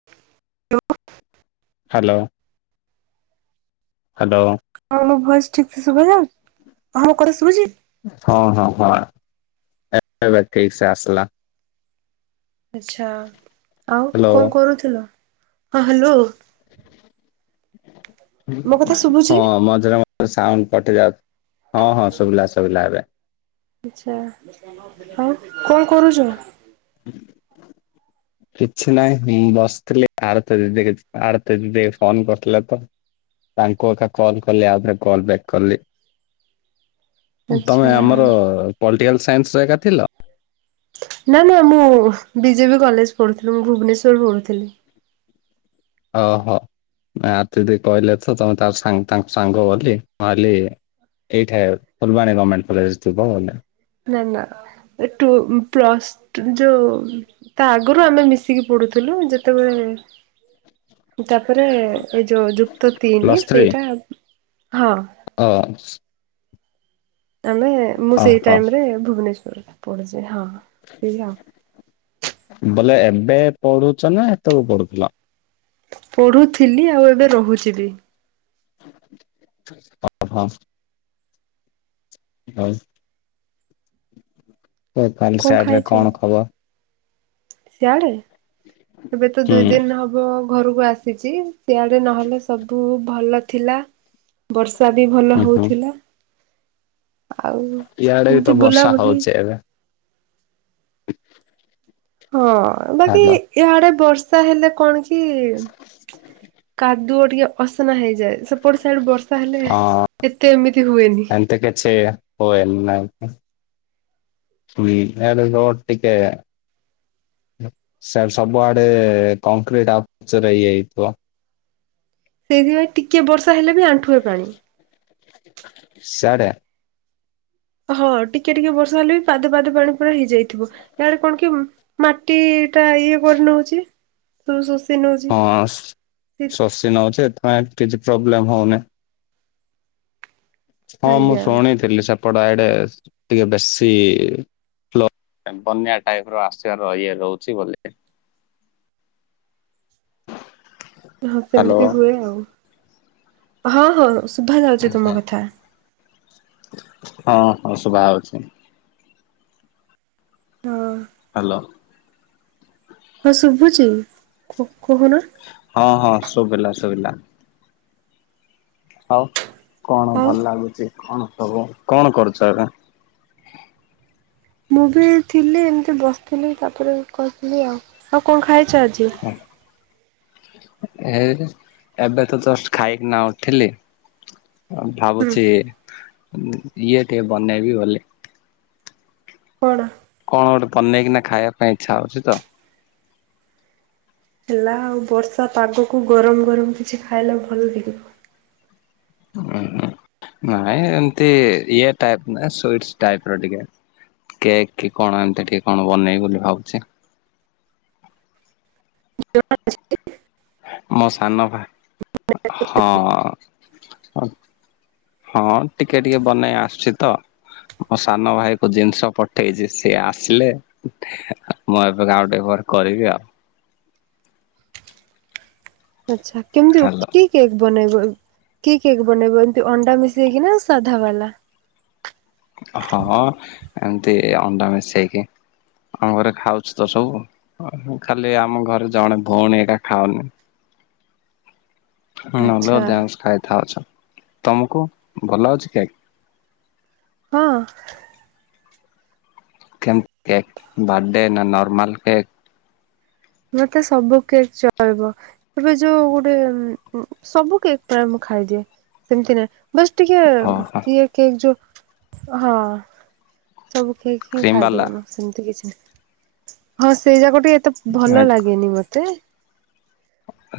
[unintelligible] Hello hello. ହଁ ମୋ voice ଠିକ୍ ସେ ଶୁଭା ଯାଉ ହଁ ମୋ କଥା ଶୁଭୁଛି। ହଁ ହଁ ହଁ ବା ଏବେ ଠିକ୍ ସେ ଆସିଲା। ଆଚ୍ଛା ଆଉ ହ୍ୟାଲୋ। କଁ କରୁଥୁଲ ହଁ ହାଲୋ। ମୋ କଥା ଶୁଭୁଛି? ହଁ ମଝିରେ ମ ସାଉଣ୍ଡ କଟି ଯାଉ ହଁ ହଁ ସୁବିଲା ସୁବିଲା ଏବେ। ଆଚ୍ଛା ଆଉ କଁ କରୁଚ। କିଛି ନାହିଁ ମୁଁ ବସିଥିଲି ଆରତି ଦିଦି କେତ୍ ଆରତ ଦିଦି ଫୋନ୍ କରିଥିଲେ ତ। ତାଙ୍କୁ ଏଖା କଲ୍ କଲି ଆଉ ଥରେ କଲ୍ ବ୍ୟାକ୍ କଲି। ତମେ ଆଚ୍ଛା ଆମର ପଲ୍ଟିକାଲ୍ ସାଇନ୍ସରେ ଏକା ଥିଲ। ନା ନା ମୁଁ ବିଜେ ବିି କଲେଜ ପଢୁଥିଲି ମୁଁ ଭୁବନେଶ୍ୱର ପଢ଼ୁଥିଲି। ଅହଃ ନା ଆରତି ଦିଦି କାହିଲେ ତ ତମେ ତା ସାଙ୍ଗ ତାଙ୍କ ସାଙ୍ଗ ବୋଲି ମୁଁ ଭାବିଲି ଏଇଠାଏ ଫୁଲବାଣୀ ଗମେଣ୍ଟେ କଲେଜ ଥୁବ ବୋଲେ। ନାଁ ନାଁ ଏଠୁ ଉଁ ପ୍ଲସ ଟୁ ଯୋଉ ତା ଆଗୁରୁ ଆମେ ମିଶିକି ପଢ଼ୁଥୁଲୁ ଯେତୋବେଳେ ତାପରେ ଏଇ ଯୋଉ ଯୁକ୍ତ ତିନି ପ୍ଲସ୍ ଥ୍ରୀ ସେଇଠା ହଁ। [unintelligible] ମେ ମୁଁ ସେଇ ଓହୋ ଟାଇମରେ ଭୁବନେଶ୍ୱର ପଢୁଛି ହଁ ହଁ ସେଇଆ ଆଉ। ବୋଲେ ଏବେ ପଢୁଛ ନା ହେତୋ ବୋଳୁକୁ ପଢୁଥୁଲା। ପଢୁଥିଲି ଆଉ ଏବେ ରୋହୁଚି ବି। ଅହଁ। [unintelligible] [unintelligible] କଣ ସୀୟାଡ ରେ କଣ ଖବର। ସୀୟାଡେ ଏବେ ତ ହୁଁ ଦୁଇ ଦିନ ହବ ଘରୁକୁ ଆସିଚି। ସେଆଡେ ନହେଲେ ସବୁ ଭଲ ଥିଲା। ବର୍ଷା ବି ଭଲ ହୁଁ ହୁଁ ହୋଉଥିଲା। ଇଆଡେ ବି ତ ବର୍ଷା ବୁଲାବୁଲି ହଉଚି ଏବେ। ହଁ ବାକି ହାଲୋ ଇୟାଡେ ବର୍ଷା ହେଲେ କଣ କି କାଦୁଅ ଟିକେ ଅସନା ହେଇଯାଏ ସେପଟ ସାଇଡ୍ ବର୍ଷ ର୍ଷା ହେଲେ ଏତେ ଏମିତି ହୁଏନି। ଏତେ କିଛି ହୁଏନି [unintelligible] [unintelligible] ଟିକେ। ସ୍ୟାଡେ ସବୁଆଡେ କଂକ୍ରିଟ୍ ଆଉ ପିଚୁରେ ଇଏ ହେଇଥିବ। ସେଇଥିପାଇଁ ଟିକିଏ ବର୍ଷା ହେଲେ ବି ଆଣ୍ଠୁଏ ପାଣି। ସ୍ୟାଡେ। ହଁ ଟିକେ ଟିକେ ବର୍ଷା ହେଲେ ବି ପାଦେ ପାଦେ ପାଣି ପୁରା ହେଇଯାଇଥିବ ୟଆଡେ କଣ କି ମାଟି ଟା ଇଏ କରିନୋଉଚି ସବୁ ଶୋଷି ନୋଉଚି ସେଇଥି ସି ନୋଉଛି ଏଥିପାଇଁ କିଛି ପ୍ରୋବ୍ଲେମ ହଉନି। ହଁ ମୁଁ ଆଜ୍ଞା ଶୁଣିଥିଲି ସେପଟ ଆଡେ ଟିକେ ବେଶୀ [unintelligible] ବନ୍ୟା ଟାଇପ୍ ର ଆସିବାର ଇଏ ରୋହୁଛି ବୋଲିକି। [inaudible] ହଁ ହାଲୋ। ସେମିତି ହୁଏ ଆଉ ହଁ ହଁ ଶୁଭା ଯାଉଛି ହଁ ତୁମ କଥା। ହଁ ହଁ ଶୁଭା ହୋଉଚି। ହଁ। ହ୍ୟାଲୋ। ହଁ ଶୁଭୁଚି କହୁନ। ହଁ ହଁ ଶୁଵିଲା ଶୁଵିଲା। ଆଉ କଣ ଆଉ ଭଲ ଲାଗୁଛି କଣ ସବୁ କଣ କରୁଛ ଏବେ? ମୁଁ ବି ଥିଲି ଏମିତି ବସିଥିଲି ତାପରେ କହିଥିଲି ଆଉ ଆଉ କଣ ଖାଇଛ ଆଜି? ହ। ଏ ଏବେ ତ ଜଷ୍ଟ ଖାଇକି ନା ଉଠିଲି। ଆ ହୁଁ ଭାବୁଛି ଇଏ ଟିକେ ବନେଇବି ବୋଲି। କଣ? କଣ ଗୋଟେ ବନେଇକିନା ଖାଇବା ପାଇଁ ଇଚ୍ଛା ହୋଉଛି ତ। ହେଲା ଆଉ ବର୍ଷା ପାଗକୁ ଗରମ ଗରମ କିଛି ଖାଇଲେ ଭଲ ଲାଗିବ। ହଁ ନାଇଁ ଏମତି ଇଏ ଟାଇପ୍ ନା ସୁଇସ୍‌ ଟାଇପ୍ ର ଟିକେ। କେକ୍ କଣ ଏମତି ଟିକେ କଣ ବନେଇବି ବୋଲି ଭାବୁଛି। [unintelligible] ମୋ ସାନ ଭା ହଁ। ହଁ ଟିକେ ଟିକେ ବନେଇ ଆସୁଚି ତ। ମୋ ସାନ ଭାଇ କୁ ଜିନିଷ ପଠେଇଛି ସିଏ ଆସିଲେ ମୁଁ ଏବେ ଆଉ ଟିକେ ପରେ କରିବି ଆଉ। ଆଚ୍ଛା କେମିତି ହ୍ୟାଲୋ ହୋଉଚି କି? କେକ୍ ବନେଇବ କି କେକ୍ ବନେଇବ ଏମତି ଅଣ୍ଡା ମିଶେଇକି ନା ସାଧା ବାଲା? ହଁ ଏମିତି ଅଣ୍ଡା ମିଶେଇକି। ଆମ ଘରେ ଖାଉଛି ତ ସବୁ ଖାଲି ଆମ ଘରେ ଜଣେ ଭଉଣୀ ଏକା ଖାଉନି। ନହେଲେ ଆଚ୍ଛା ଦେସ ଖାଇଥା ଅଛ ତମକୁ ଭଲ ଲାଗୁଚି କେକ୍। ହଁ। କେମତି କେକ୍ ବାର୍ଥଡେ ନା ନର୍ମାଲ କେକ୍? ମତେ ସବୁ କେକ୍ ଚଳିବ। ଏବେ ଯୋଉ ଗୋଟେ ସବୁ କେକ୍ ମୁଁ ଖାଇଦିଏ ସେମିତି ନାଇ ବସ୍ ଟିକେ ଓହୋ ଇଏ କେକ୍ ଯୋ ହଁ। ସବୁ କେକ୍ ହିଁ କ୍ରିମ୍ ଖାଇ ବାଲା ଦେବି ମୁଁ ସେମିତି କିଛି ନାହି ହଁ ସେଇ ଯାକ ଟିକେ ଏତେ ଭଲ ଲାଗେନି ମତେ।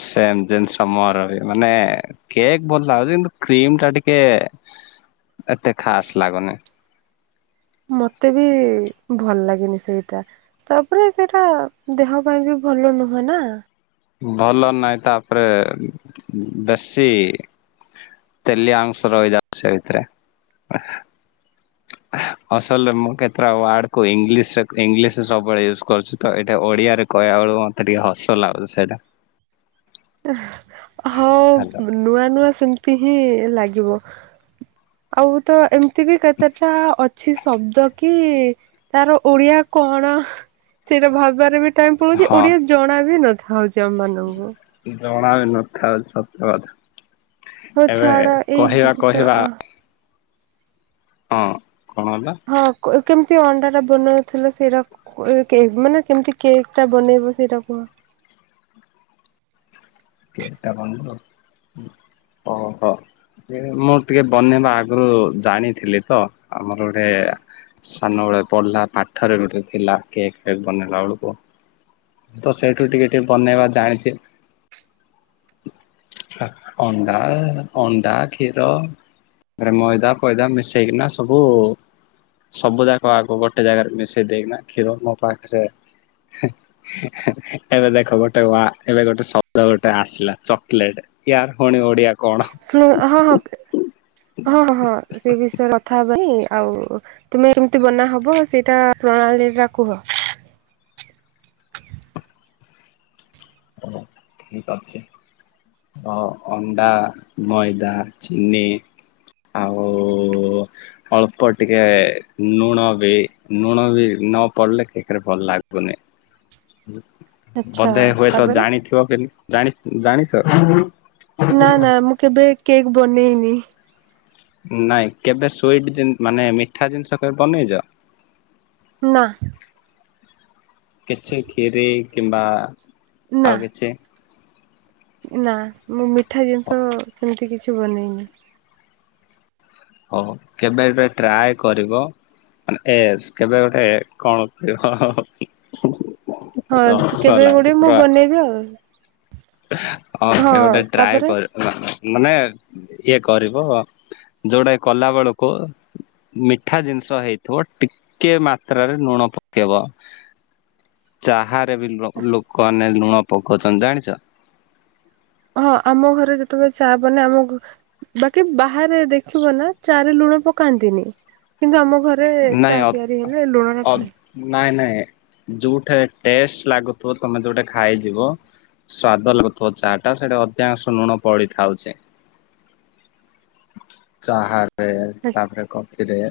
ସେମତିନ୍ ସମରରେ ମାନେ କେକ୍ ଭଲ ଲାଗୁଛି କିନ୍ତୁ କ୍ରିମ ଟା ଟିକେ ଏତେ ଖାସ ଲାଗୁନି। ମତେ ବି ଭଲ ଲାଗେନି ସେଇଟା। ତାପରେ ସେଟା ଦେହ ପାଇଁ ବି ଭଲ ନୁହେଁ ନା। ଭଲ ନାହିଁ ତାପରେ ବେଶୀ ତେଲିଆ ଅଂସ ରହିଯାଉଚି ସେଇଥିରେ। ଅସଲରେ ମୁଁ କେତେଟା ୱାର୍ଡ କୁ ଇଂଙ୍ଗିଲିସ୍‌ ଇଂଙ୍ଗିଲିସ୍ ସବୁବେଳେ ୟୁଜ୍‌ କରୁଛି ତ ଏଟା ଓଡିଆରେ କହିବା ବେଳକୁ ମତେ ଟିକେ ହସ ଲାଗୁଚି ସେଇଟା। ହଁ ହାଲୋ ମାନେ ନୂଆ ନୂଆ ସେମିତି ହିଁ ଲାଗିବ ଆଉ ତ ଏମ୍ ତିବି କେତେଟା ଅ କିଛି ଶବ୍ଦ କି ତାର ଓଡିଆ କଣ ସେଇଟା ଭାବାରେ ବି ଟାଇମ୍ ପଳୋଉଚି ହଁ ଓଡିଆ ଜଣା ବି ନଥାଉଛି ଆମ ମାନଙ୍କୁ ଜଣା ବି ନଥାଉ ସତ କଥା ହଉ ଏବେ ଛାଡ ଏଇ କହିବା କହିବା ହଁ କଣ ହେଲା? ହଁ, କ-କେମିତି ଅଣ୍ଡା ଟା ବନଉଥିଲ? ସେଇରା କେହି ମାନେ କେମିତି? କେକ୍ ଟା ବନେଇବ ସେଇଟା କୁହ। କେକ୍ ଟା ବନେଇଲ? ଓ ହ! ମୁଁ, ଟିକେ ବନେଇବା ଆଗରୁ ଜାଣିଥିଲି ତ! ଆମର ଗୋଟେ-ଏ ସାନବେଳେ ପଢିଲା ପାଠରେ ଗୋଟେ ଥିଲା, କେକ୍ ଫେକ୍ ବନେଇଲା ବଳକୁ ମୁଁ ତ, ସେଇଠୁ ଟିକେ ଟିକେ ବନେଇବା ଜାଣିଛି। ହା ଅଣ୍ଡା-ଆ, ଅଣ୍ଡା କ୍ଷୀର। ଆରେ ମଇଦା ଫଇଦା ମିଶେଇକିନା ସବୁ ସବୁ ଯାକ ଆଗ ଗୋଟେ ଜାଗାରେ ମିଶେଇ ଦେଇକନା, କ୍ଷୀର ମୋ ପାଖରେ, ହେଁ ଏବେ ଦେଖ ଗୋଟେ ୱା, ଏବେ ଗୋଟେ ଶବ୍ଦ ଗୋଟେ ଆସିଲା ଚକ୍ଲେଟ। ୟାର୍ ଫୁଣି ଓଡିଆ କଣ? ଶୁଣ! ହଁ ହଁ ହଁ ହଁ ହଁ ସେ ବିଷୟରେ କଥା ହବା ନି। ଆଉ ତୁମେ କେମିତି ବନା ହବ ସେଇଟା ପ୍ରଣାଳୀ ଟା କୁହ? ଓ ଠିକ୍ ଅଛି। ଅ-ଅଣ୍ଡା, ମଇଦା, ଚିନି ଆଉ-ଉ-ଉ ଅଳ୍ପ ଟିକେ ନୁଣ ବି! ନୁଣ ଭି ନ ପଡିଲେ କେକ୍ ରେ ଭଲ ଲାଗୁ ଗୁନି। ଆଚ୍ଛା ବଧେ ହୁଏ ତାପରେ ଥିବ କାଲି, ଜାଣି ଜାଣିଛ! [inaudible] ନା, ନା, ମୁଁ କେବେ କେକ୍ ବନେଇନି? ନାଇଁ, କେବେ ସୁଇଟ୍ ଜିନି ମାନେ, ମିଠା ଜିନିଷ କେବେ ବନେଇଛ? ନାଁ। କିଛି ଖିରି କିମ୍ବା ଆଉ କିଛି? ନାଁ, ମୁଁ ମିଠା ଜିନିଷ ସେମିତି କିଛି ବନେଇନି। ହଉ, କେବେ ଏଟେ ଟ୍ରାଏ କରିବ? ମାନେ, ଏସ୍ କେବେ ଗୋଟେ କଣ କହିବ? ହଁ, ହସ କେବେ ଲାଗୁଛି ଗୋଡେ ମୁଁ ପୁରା ବନେଇବି ଆଉ। ହଁ, କେ ଗୋଟେ ଟ୍ରାଏ କର ମାନେ, ଇଏ କରିବ। ଯୋଉଟା କଲା ବେଳକୁ ମିଠା ଜିନିଷ ହେଇଥିବ। ଟିକେ ମାତ୍ରାରେ ନୁଣ ପକେଇବ। ଚାହା ରେ ବି ଲୋ-ଲୋକମାନେ ନୁଣ ପକଉଛନ୍ତି ଜାଣିଛ! ହଁ, ଆମ ଘରେ ଯେତେବେଳେ ଚା' ବନେ ଆମ ଘ ବାକି ବାହାରେ ଦେଖିବ ନା, ଚା' ରେ ଲୁଣ ପକାନ୍ତିନି। କିନ୍ତୁ ଆମ ଘରେ ରେ ଚା' ନାଇଁ ତିଆରି ହେଲେ ଲୁଣ ଟା ଅ ପଡେ। ନାଇଁ ନାଇଁ ଯୋଉଠା ଟେଷ୍ ଲାଗୁଥିବ। ତମେ ଯୋଉଠା ଖାଇଯିବ। ସ୍ଵାଦ ଲାଗୁଥିବା ଚା' ଟା ସେଟା ଅଧିକାଂଶ ଲୁଣ ପଡିଥାଉଚେ। ଚା 'ହା ରେ ତା'ପରେ କଫିରେ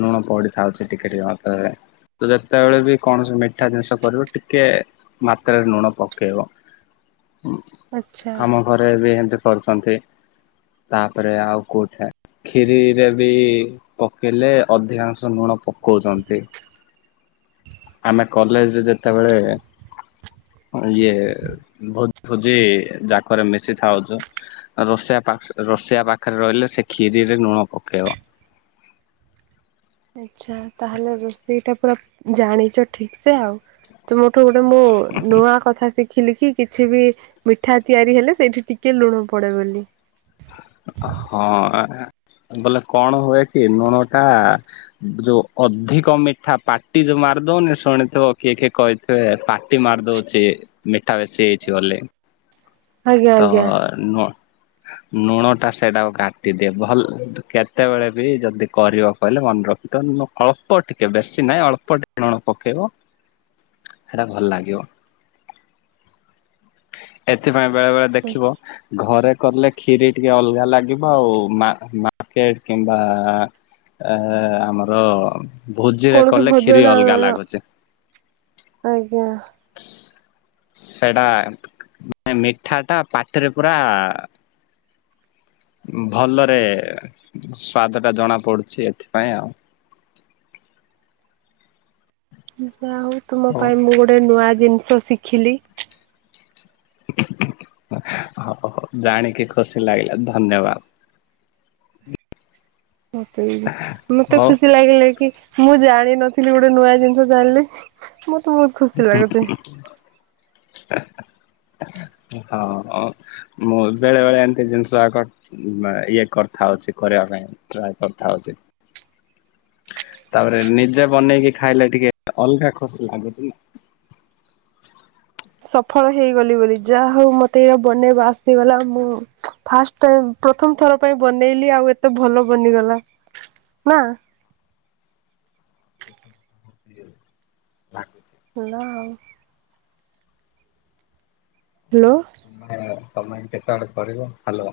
ନୁଣ ପଡ଼ିଥାଉଚେ, ଟିକେ ଟିକେ ମାତ୍ରାରେ। ତୁ ଯେତେବେଳେ ବି କୌଣସି ମିଠା ଜିନିଷ କରିବୁ, ଟିକେ ମାତ୍ରାରେ ନୁଣ ପକେଇବ। ହୁଁ ଆଚ୍ଛା ଆମ ଘରେ ବି ହେଁତି କରୁଛନ୍ତି। ତା'ପରେ, ଆଉ କୋଉଠା ଖିରିରେ ବି ପକେଇଲେ ଅଧିକାଂଶ ନୁଣ ପକଉଛନ୍ତି। ଆମେ କଲେଜରେ ଯେତେବେଳେ ଇଏ, ଭୋ-ଭୋଜି ଯାକରେ ମିଶିଥାଉଚୁ। ରୋଷେୟା ପାଖ୍ ରୋଷେୟା ପାଖରେ ରହିଲେ ସେ କ୍ଷିରିରେ ନୁଣ ପକେଇବ। ଆଚ୍ଛା, ତାହେଲେ ରୋଷେଇଟା ପୁରା ଜାଣିଛ ଠିକ୍ ସେ ଆଉ। ତୁମଠୁ ଗୋଟେ ମୁଁ, ନୂଆ କଥା ଶିଖ୍ ଖିଲିକି କିଛି ବି ମିଠା ତିଆରି ହେଲେ, ସେଇଠି ଟିକେ ଲୁଣ ପଡେ ବୋଲି। ହଁ ବୋଇଲେ କଣ ହୁଏ କି ଲୁଣ ଟା ଯୋଉ ଅଧିକ ମିଠା ପାଟି ଯୋଉ ମାରିଦଉନି ଶୁଣିଥିବ କିଏ କିଏ କହି ସେ ପାଟି ମାରି ଦଉଚି ମିଠା ବେଶି ହେଇଛି ବୋଲି। ଆଜ୍ଞା ତ ଆଜ୍ଞା ନୁଅ ଲୁଣ ଟା ସେଇଟାକୁ କାଟିଦିଏ ଭଲ କେତେବେଳେ ବି ଯଦି କରିବ କହିଲେ ମନେ ରଖ। ତ ନ ଅଳ୍ପ ଟିକେ ବେଶୀ ନାଇଁ ଅଳ୍ପ ଟିକେ ଲୁଣ ପକେଇବ। ହେଟା ଭଲ ଲାଗିବ ଏଥିପାଇଁ ବେଳେ ବେଳେ ଦେଖିବ ଘରେ କଲେ ଖିରି ଟିକେ ଅଲଗା ଲାଗିବ ଆଉ ମା ମାର୍କେଟ କିମ୍ବା ଏ ଆମର ଭୋଜିରେ କୌଣସି କଲେ କ୍ଷୀରି ଭୋଜନ ଅଲଗା ଆଜ୍ଞା ଲାଗୁଚି। ସି ସି ସେଟା ମାନେ ମିଠା ଟା ପାଟିରେ ପୁରା ଭଲରେ ସ୍ଵାଦ ଟା ଜଣା ପଡୁଛି ଏଥିପାଇଁ ଆଉ। ଯା ହଉ ତୁମ ହଉ ପାଇଁ ମୁଁ ଗୋଟେ ନୂଆ ଜିନିଷ ଶିଖିଲି। ହଉ ଜାଣିକି ଖୁସି ଲାଗିଲା ଧନ୍ୟବାଦ। ମତେ ବି ମତେ ହଉ ଖୁସି ଲାଗିଲା କି ମୁଁ ଜାଣିନଥିଲି ଗୋଟେ ନୂଆ ଜିନିଷ ଜାଣିଲି। ମତେ ବହୁତ୍ ଖୁସି ଲାଗୁଚି। ହଁ। ମୁଁ ବେଳେବେଳେ ଏମିତି ଜିନିଷ ଆକଟ ଇଏ କରିଥାଉଛି କରିବା ପାଇଁ ଟ୍ରାଏ କରିଥାଉଛି। ତାପରେ ନିଜେ ବନେଇକି ଖାଇଲେ ଟିକେ ଅଲଗା ଖୁସି ଲାଗୁଛି ନା। ସଫଳ ହେଇଗଲି ବୋଲି ଯା ହଉ ମତେ ବନେଇବା ଆସିଗଲା। ମୁଁ ଫାଷ୍ଟ ଟାଇମ୍ ପ୍ରଥମ ଥର ପାଇଁ ବନେଇଲି ଆଉ ଏତେ ଭଲ ବନିଗଲା ନାଁ? ଲାଗୁଚି। ଭଲ ଆଉ। ହାଲୋ। ତମେ ତମେ କେତବେଳେ କରିବ। ହାଲୋ।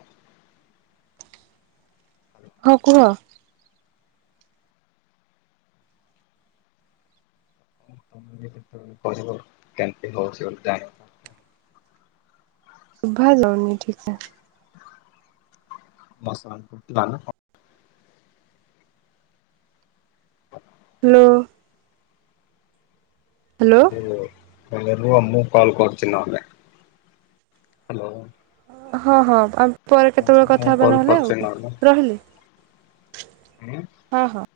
ହଁ କୁହ। ତମେ କେତେବେଳେ କରିବ କେମିତି ହଉଛି ଗୋଟେ ଟାଇମ୍। ସୁଭା ଯାଉନି ଠିକ୍ ସେ। [unintelligible] ନ। ହ୍ୟାଲୋ। [unintelligible] ଭଲରେ ରୁହ ମୁଁ କଲ୍ କରୁଚି ନହେଲେ ହାଲୋ। ହଁ ହଁ ଆମ ପରେ କେତବେଳେ କଥା ହେବା କଲ୍ ନହେଲେ କରୁଛି ଆଉ ରହିଲି ହଁ ହଁ।